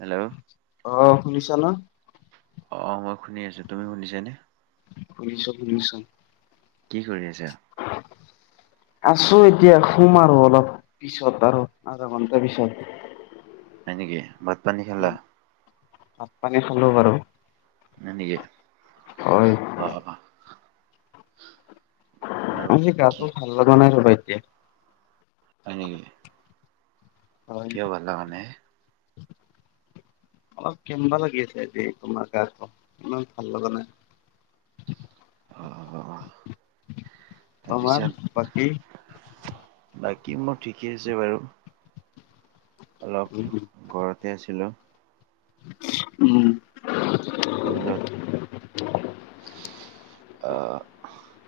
Hello. অ শুনিছ নহয়? অ মই শুনি আছো। তুমি শুনিছানে? শুনিছো শুনিছো। কি কৰি আছা? [unintelligible] আছো এতিয়া শুম আৰু অলপ পিছত আৰু আধা ঘন্টা পিছত। হয় নিকি? ভাত পানী উম, খালা ভাত-পানী খালো বাৰু। হয় নিকি হয় অ। অজি গাটো ভাল লগা নাই ৰ'বা এতিয়া। হয় নিকি? হয়। নাই অলপ কেনবা লাগি আছে আজি তোমাৰ গাটো ইমান ভাল লগা নাই। অঁ অঁ অঁ তোমাৰ তাৰপিছত বাকি বাকী মোৰ ঠিকেই আছে বাৰু। অলপ ঘৰতে আছিলো। উম। [unintelligible] অ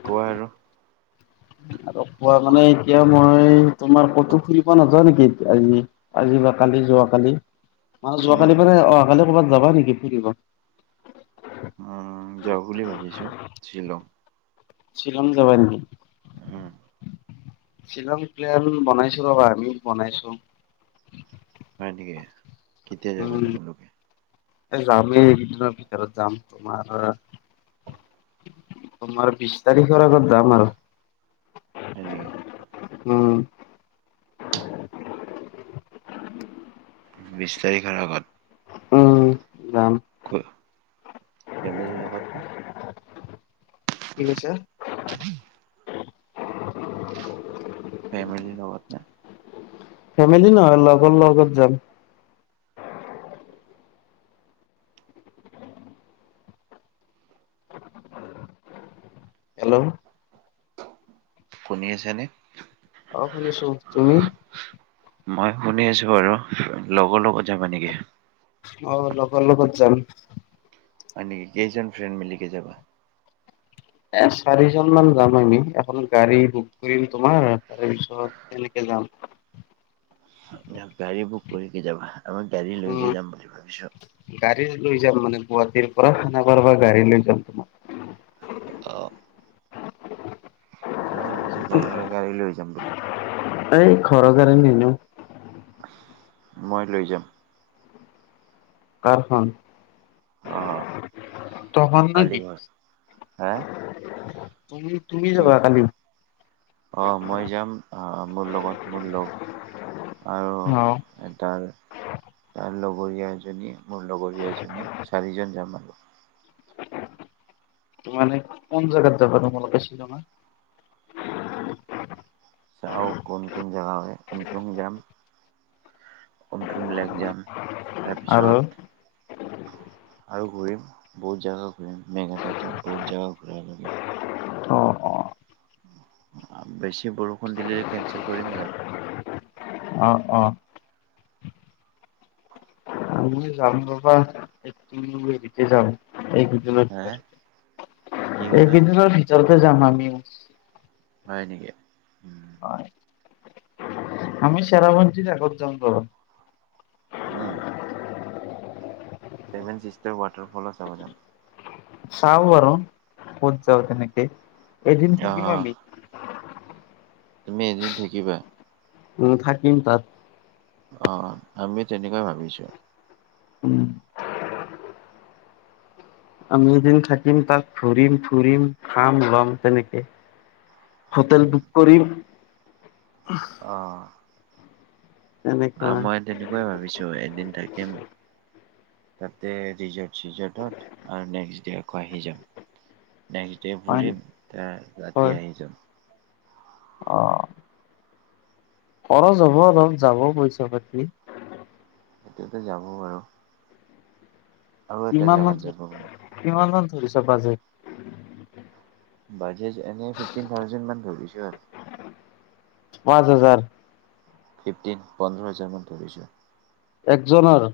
কোৱা আৰু। কোৱা মানে এতিয়া মই তোমাৰ ক'তো ফুৰিব নাযোৱা নেকি আজি আজি বা কালি যোৱা কালি? আ যোৱাকালি উম মানে অহা কালি ক'ৰবাত যাবা নিকি ফুৰিব? উম যাওঁ বুলি ভাবিছো শ্বিলং। শ্বিলং যাবা নেকি? উম শ্বিলং প্লেন বনাইছোঁ ৰবা, আমিও বনাইছোঁ। হয় নেকি। কেতিয়া যাবা তোমালোকে এ যামেই এইকেইদিনৰ ভিতৰত যাম তোমাৰ ধৰা তোমাৰ বিশ তাৰিখৰ আগত যাম আৰু হয় নেকি। উম। বিশ তাৰিখৰ আগত। উম, যাম। ক'ত ফেমিলিৰ লগত নে? কি কৈছা। [inaudible] ফেমিলি লগত নে। ফেমিলি নহয়, লগৰ লগত যাম। হেল্ল' শুনি আছানে? অ' শুনিছোঁ তুমি। মই শুনি আছোঁ বাৰু। লগৰ লগত যাবা নেকি? অ' লগৰ লগত যাম। মানেকি কেইজন ফ্ৰেইনণ্ড মিলিকে যাবা। এ চাৰিজন মান যাম আমি এখন গাড়ী বুক কৰিম তোমাৰ তাৰ পিছত। তেনেকে যাম। গাড়ী বুক কৰিকে যাবা, আমাৰ গাড়ী উম, লৈকে যাম বুলি ভাবিছোঁ। গাড়ী লৈ যাম, মানে গুৱাহাটীৰ পৰা খানা পাৰাৰ পৰা গাড়ী লৈ যাম তোমাৰ। অ' মই ভাবিছোঁ ঘৰৰে গাড়ী লৈ যাম বুলি। এই ঘৰৰ গাড়ী নিনিওঁ। মই লৈ যাম। কাৰখন। অ তহনত কালি নেকি। ঘৰ হা তুমি কি যাবা কালি অ' মই যাম আ মোৰ লগত মোৰ লগ আৰু অ, তাৰ তাৰ লগৰীয়া এজনী মোৰ লগৰীয়া এজনী চাৰিজন যাম আৰু মানে কোন জাগাত যাবা তোমালোকে শ্বিলংত। চাওঁ কোন কোন জেগা হয়, কোন কোন যাম? অন্তৰুম লেক যাম। আৰু তাৰপিছত আৰু ঘূৰিম বহুত জোগা ঘূৰিম মেঘালয়তো বহুত জাগা ঘূৰা লৈকে অ অ বেছি বৰষুণ দিলে কেনচেল কৰিম আৰু। অ'অ'। তুমি যাম তপা তুমি এবিতে যাম এই হে কি [unintelligible] ক'লা এইকেইদিনৰ ভিতৰতে যাম আমি। ঞহয় নেকি? উম আমি চেৰাপুঞ্জীৰ আগত যাম বাৰু। অহ' চেভেনচিষ্টাৰ ৱাটাৰ ফলো চাব যাম। চাওঁ বাৰু ক'ত যাওঁ তেনেকে, এদিন থাকিম আহ আমি। তুমি এদিন থাকিবা। উম, থাকিম তাত। অ' আমি তেনেকা ভাবিছোঁ। উম। আমি এদিন থাকিম, তাত ঘুৰিম, ফুৰিম, খাম, ল'ম, তেনেকে। হোটেল বুক কৰিম। অ'। আ, তেনেকুৱা মই তেনেকুৱাই ভাবিছোঁ, এদিন থাকিম। তাতে ৰিজৰ্ট চিজৰ্টত আৰু নেক্সট ডে আকৌ আহি যাম। নেক্সট তে হয় ফুৰিম তে হয় ৰাতি আহি যাম। অ'। খৰচ হ'ব অলপ, যাব পইচা পাতি। সেইটোৱেতো যাব বাৰু। আৰু এটা কিমান মান জেগাত যাব মন ধৰি, কিমান মান ধৰিছা বাজেট? বাজেট এনে ফিফটিন থাউজেণ্ড মান ধৰিছোঁ আৰু। পাঁচ হাজাৰ। ফিফটিন, পন্ধৰ হাজাৰ মান ধৰিছোঁ। একজনৰ?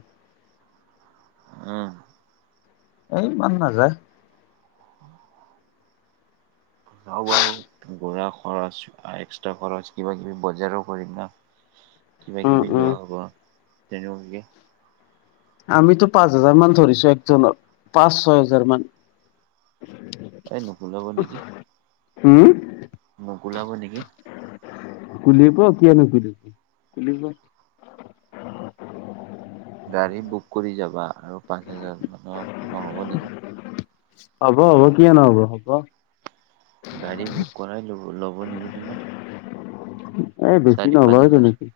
উম এই ইমান নাযায়। [inaudible] যাওঁ বাৰু গৰা খৰচ, এক্সট্ৰা খৰচ, কিবা কিবি বজাৰো কৰিম না। কিবা উম কিবি উম লোৱা হ'ব, তেনেকুৱাকে। আমিতো পাঁচ হাজাৰ মান ধৰিছোঁ একজনত, পাঁচ ছয় হাজাৰ মান। এই নুকুলাব নেকি। হু? মোক ওলাব নেকি। তেনেকুৱা কিয় লিখি দিছে, তেনেকুৱা গাড়ী বুক কৰি যাবা আৰু পাঁচ হাজাৰ মানত নহ'ব নেকি। হ'ব হ'ব কিয় নহ'ব, হ'ব। গাড়ী বুক কৰাই ল'ব, ল'ব নেকি তোমাৰ। এই বেছি চাৰি পাঁচ নলয় হাজাৰ তেনেকি।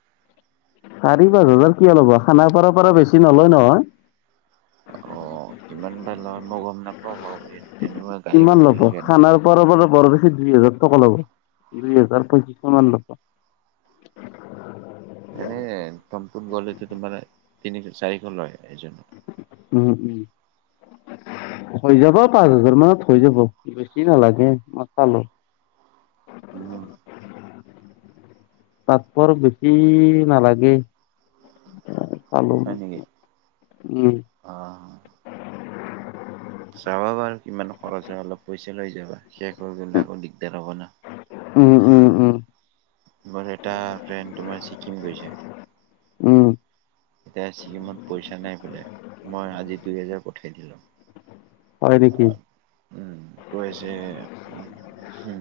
চাৰি পাঁচ হাজাৰ কিয় ল'ব, খানাপাৰাৰপৰা বেছি নলয় নহয়। অ' কিমান বা লয় মই গম নাপাওঁ বাৰু, তেনেকুৱা গাড়ী বুক কৰিছোঁ এনে। বাৰ বাৰ বৰ বেছি দুই হাজাৰ টকা ল'ব, দুই হাজাৰ পঁচিশ মান ল'ব। এনে টমটম গলেতো তোমাৰ তিনি, চাৰিশ লয় এজন উম, উ। হৈ যাব, পাঁচ হাজাৰ মানত হৈ যাব, বেছি নালাগে, মচালো উম। তাতপৰ বেছি নালাগে। পালোঁ হয় নেকি? উ। অ'। চাবা বাৰু কিমান খৰচ হয় অলপ পইচা লৈ যাবা, শেষ হৈ গলে আকৌ দিগদাৰ হ'ব না। উম, উম, উম। মোৰ এটা ফ্ৰেণ্ড তোমাৰ ছিকিম গৈছে। উম। এতিয়া ছিকিমত পইচা নাই বোলে, মই আজি দুই হেজাৰ পঠাই দিলোঁ। হয় নেকি? উম, কৈ আছে উ উম,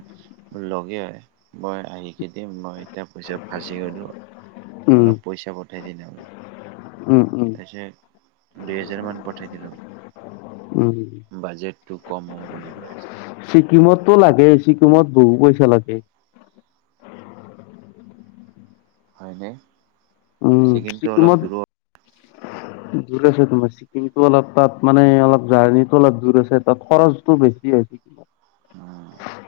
লগে হয় মই আহিকে দিম, মই এতিয়া পিছত ফাঁচি গ'লোঁ, উম অলপ পইচা পঠাই দিল মানে। উম, উ। পিছে দুই হেজাৰ মান পঠাই দিলোঁ। উম বাজেটটো কম হ'ল বুলি কৈ আছিলে। ছিকিমতটো লাগে ছিকিমত বহু পইচা লাগে। হয়নি? উম চিকিমত দূৰ আছে তোমাৰ। কিন্তু অলপ তাত মানে অলপ জাৰ্ণিটো অলপ দূৰ আছে তাত খৰচটো বেছি হৈছে। [unintelligible]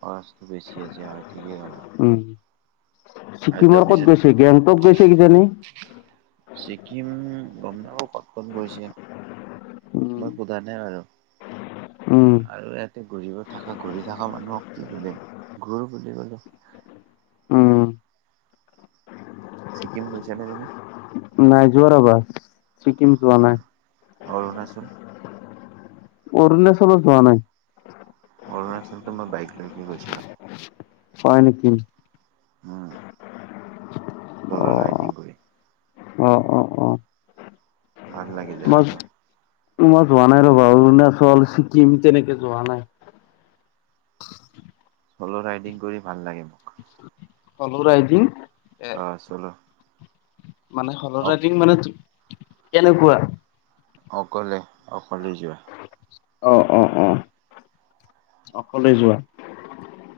খৰচটো বছি আছে হয় ঠিকে ক'লা। উম আৰু ছিকিমৰ ক'ত তাৰপিছত গৈছে গেংটক গৈছে কিজানি? ছিকিম গম নাপাওঁ ক'ত ক'ত গৈছে। উম মই সোধা নাই বাৰু। উম আৰু ইয়াতে ঘূৰিব থকা ঘূৰি থকা মানুহক কি সুধিম ঘোৰো বুলি ক'লে উম ছিকিম গৈছা নে তুমি? নাই যোৱা ৰ'বা ছিকিম যোৱা উম, নাই। অৰুণাচল? অৰুণাচলত যোৱা নাই। অৰুণাচলটো মই বাইক লৈকে গৈছিলো। হয় নিকি? উম চ'ল অ ৰাইডিং কৰি। অ অ অ। ভাল লাগে মই জেগাটো। মই যোৱা নাই ৰ'বা অৰুণাচল, ছিকিম তেনেকে যোৱা নাই। চ'ল ৰাইডিং কৰি ভাল লাগে মোৰ। চ'ল ৰাইডিং? এ অ চ'ল। মানে চ'ল অ ৰাইডিং মানে কেনেকুৱা? অকলে অকলে যোৱা। অ অ অ অকলে যোৱা?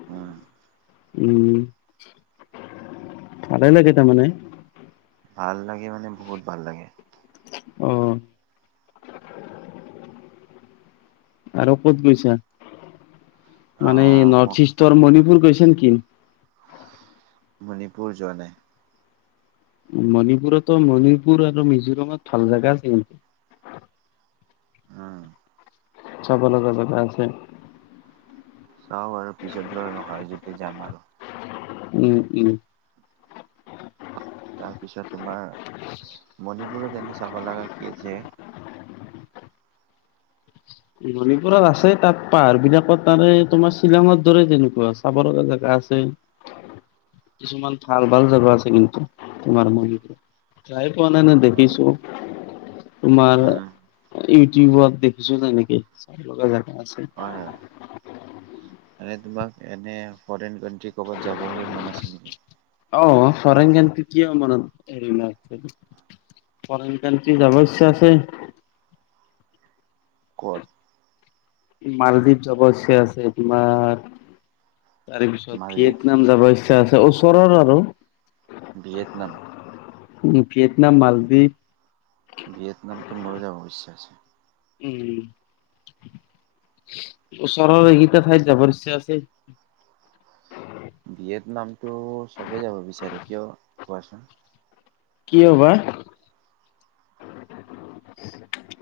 হয়। উম ভালেই লাগে তাৰমানে। ভাল লাগে মানে বহুত ভাল লাগে। অ। আৰু ক'ত গৈছা মানে আহ মই নৰ্থ ইষ্টৰ মণিপুৰ গৈছা নি? মণিপুৰ যোৱা নাই। মণিপুৰতো মণিপুৰ আৰু মিজোৰামত ভাল জাগা আছে কিন্তু। উম। চব লগা জেগা আছে। চাওঁ বাৰু পিছত যোৱা হয় যদি যাম আৰু। উম উম। তাৰপিছত তোমাৰ মণিপুৰত এনে চাব লগা কি আছে? মণিপুৰত আছে তাত পাহাৰবিলাকত তাৰে তোমাৰ শ্বিলঙৰ দৰে তেনেকুৱা আছে। চাব লগা জেগা আছে। কিছুমান ভাল ভাল জোগা আছে কিন্তু তোমাৰ মণিপুৰত যাই পোৱা নাই নে হয় দেখিছো। নেকি তোমাৰ উম ইউটিউবত দেখিছো তেনেকে চাব লগা জেগা। আছে। হয় হয়। মানে তোমাৰ এনে ফৰেইন কাণ্ট্ৰি ক'ৰবাত যাবলে মন আছে নিকি? অ ফৰেইন কান্ট্ৰী কিয় মনত এইবিলাক হেৰি ফৰেইন কাণ্ট্ৰি যাব ইচ্ছা আছে। ক'ত? মালদ্বীপ যাব ইচ্ছা আছে তোমাৰ তাৰে পিছত মালদ্বীপ ভিয়েটনাম নাম যাব ইচ্ছা আছে ওচৰৰ আৰু। ভিয়েটনাম? ভিয়েটনাম মালদ্বীপ। ভিয়েতনাম তো মোৰো যাব অ', বিশ্যা আছে। উম, ওচৰৰ এইকেইটা ঠাইত যাবৰ ইচ্ছা আছে। ভিয়েট নামটো চবেই যাব বিচাৰে কিয় কোৱাচোন? কিয় বা?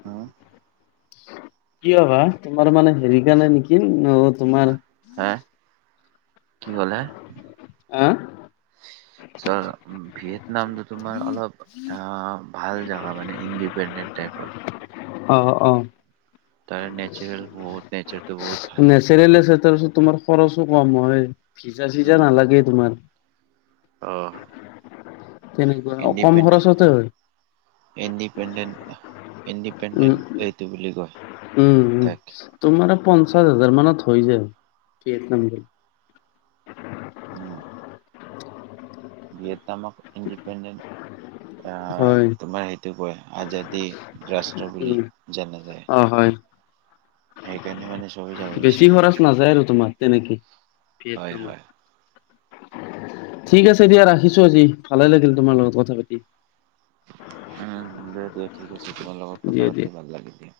হা কিয় বা তোমাৰ মানে হেৰি কাৰণে নেকি ন তোমাৰ হা কি কলা? [inaudible] ছ' ভিয়েটনামটো তোমাৰ অলপ ভাল জেগা মানে ইণ্ডিপেণ্ডেণ্ট টাইপৰ। অ', অ'। তাৰ নেচাৰেল বহুত নেচাৰটো বহুত ভাল। [unintelligible] তাৰপিছত তোমাৰ খৰচো কম হয় ভিজা চিজা উম নালাগে তোমাৰ। অ তেনেকুৱা কম ইণ্ডিপেণ্ড খৰচতে হয়। ইণ্ডিপেণ্ডেণ্ট উম ইণ্ডিপেণ্ডেণ্ট এইটো বুলি কয় উম উম তাক। তোমাৰ পঞ্চাছ হাজাৰ মান থৈ যায় ভিয়েটনাম। উম। ভিয়েটনামক ইণ্ডিপেণ্ডেণ আ হয় তোমাৰ সেইটো কয় আজাদী ৰাষ্ট্ৰ বুলি উম জানা যায়। অ', হয়। সেইকাৰণে মানে চবেই যাব বেছি বিচাৰে খৰচ নাযায় আৰু তোমাৰ তেনেকে তোমাৰ হয় তেনেকে। হয় ঠিক আছে দিয়া, ৰাখিছোঁ আজি ভালে লাগিল তোমাৰ লগত কথা পাতি। দিয়া দিয়া ঠিক আছে তোমাৰ লগত দিয়া কথা দিয়া পাতি ভাল লাগি দিয়া।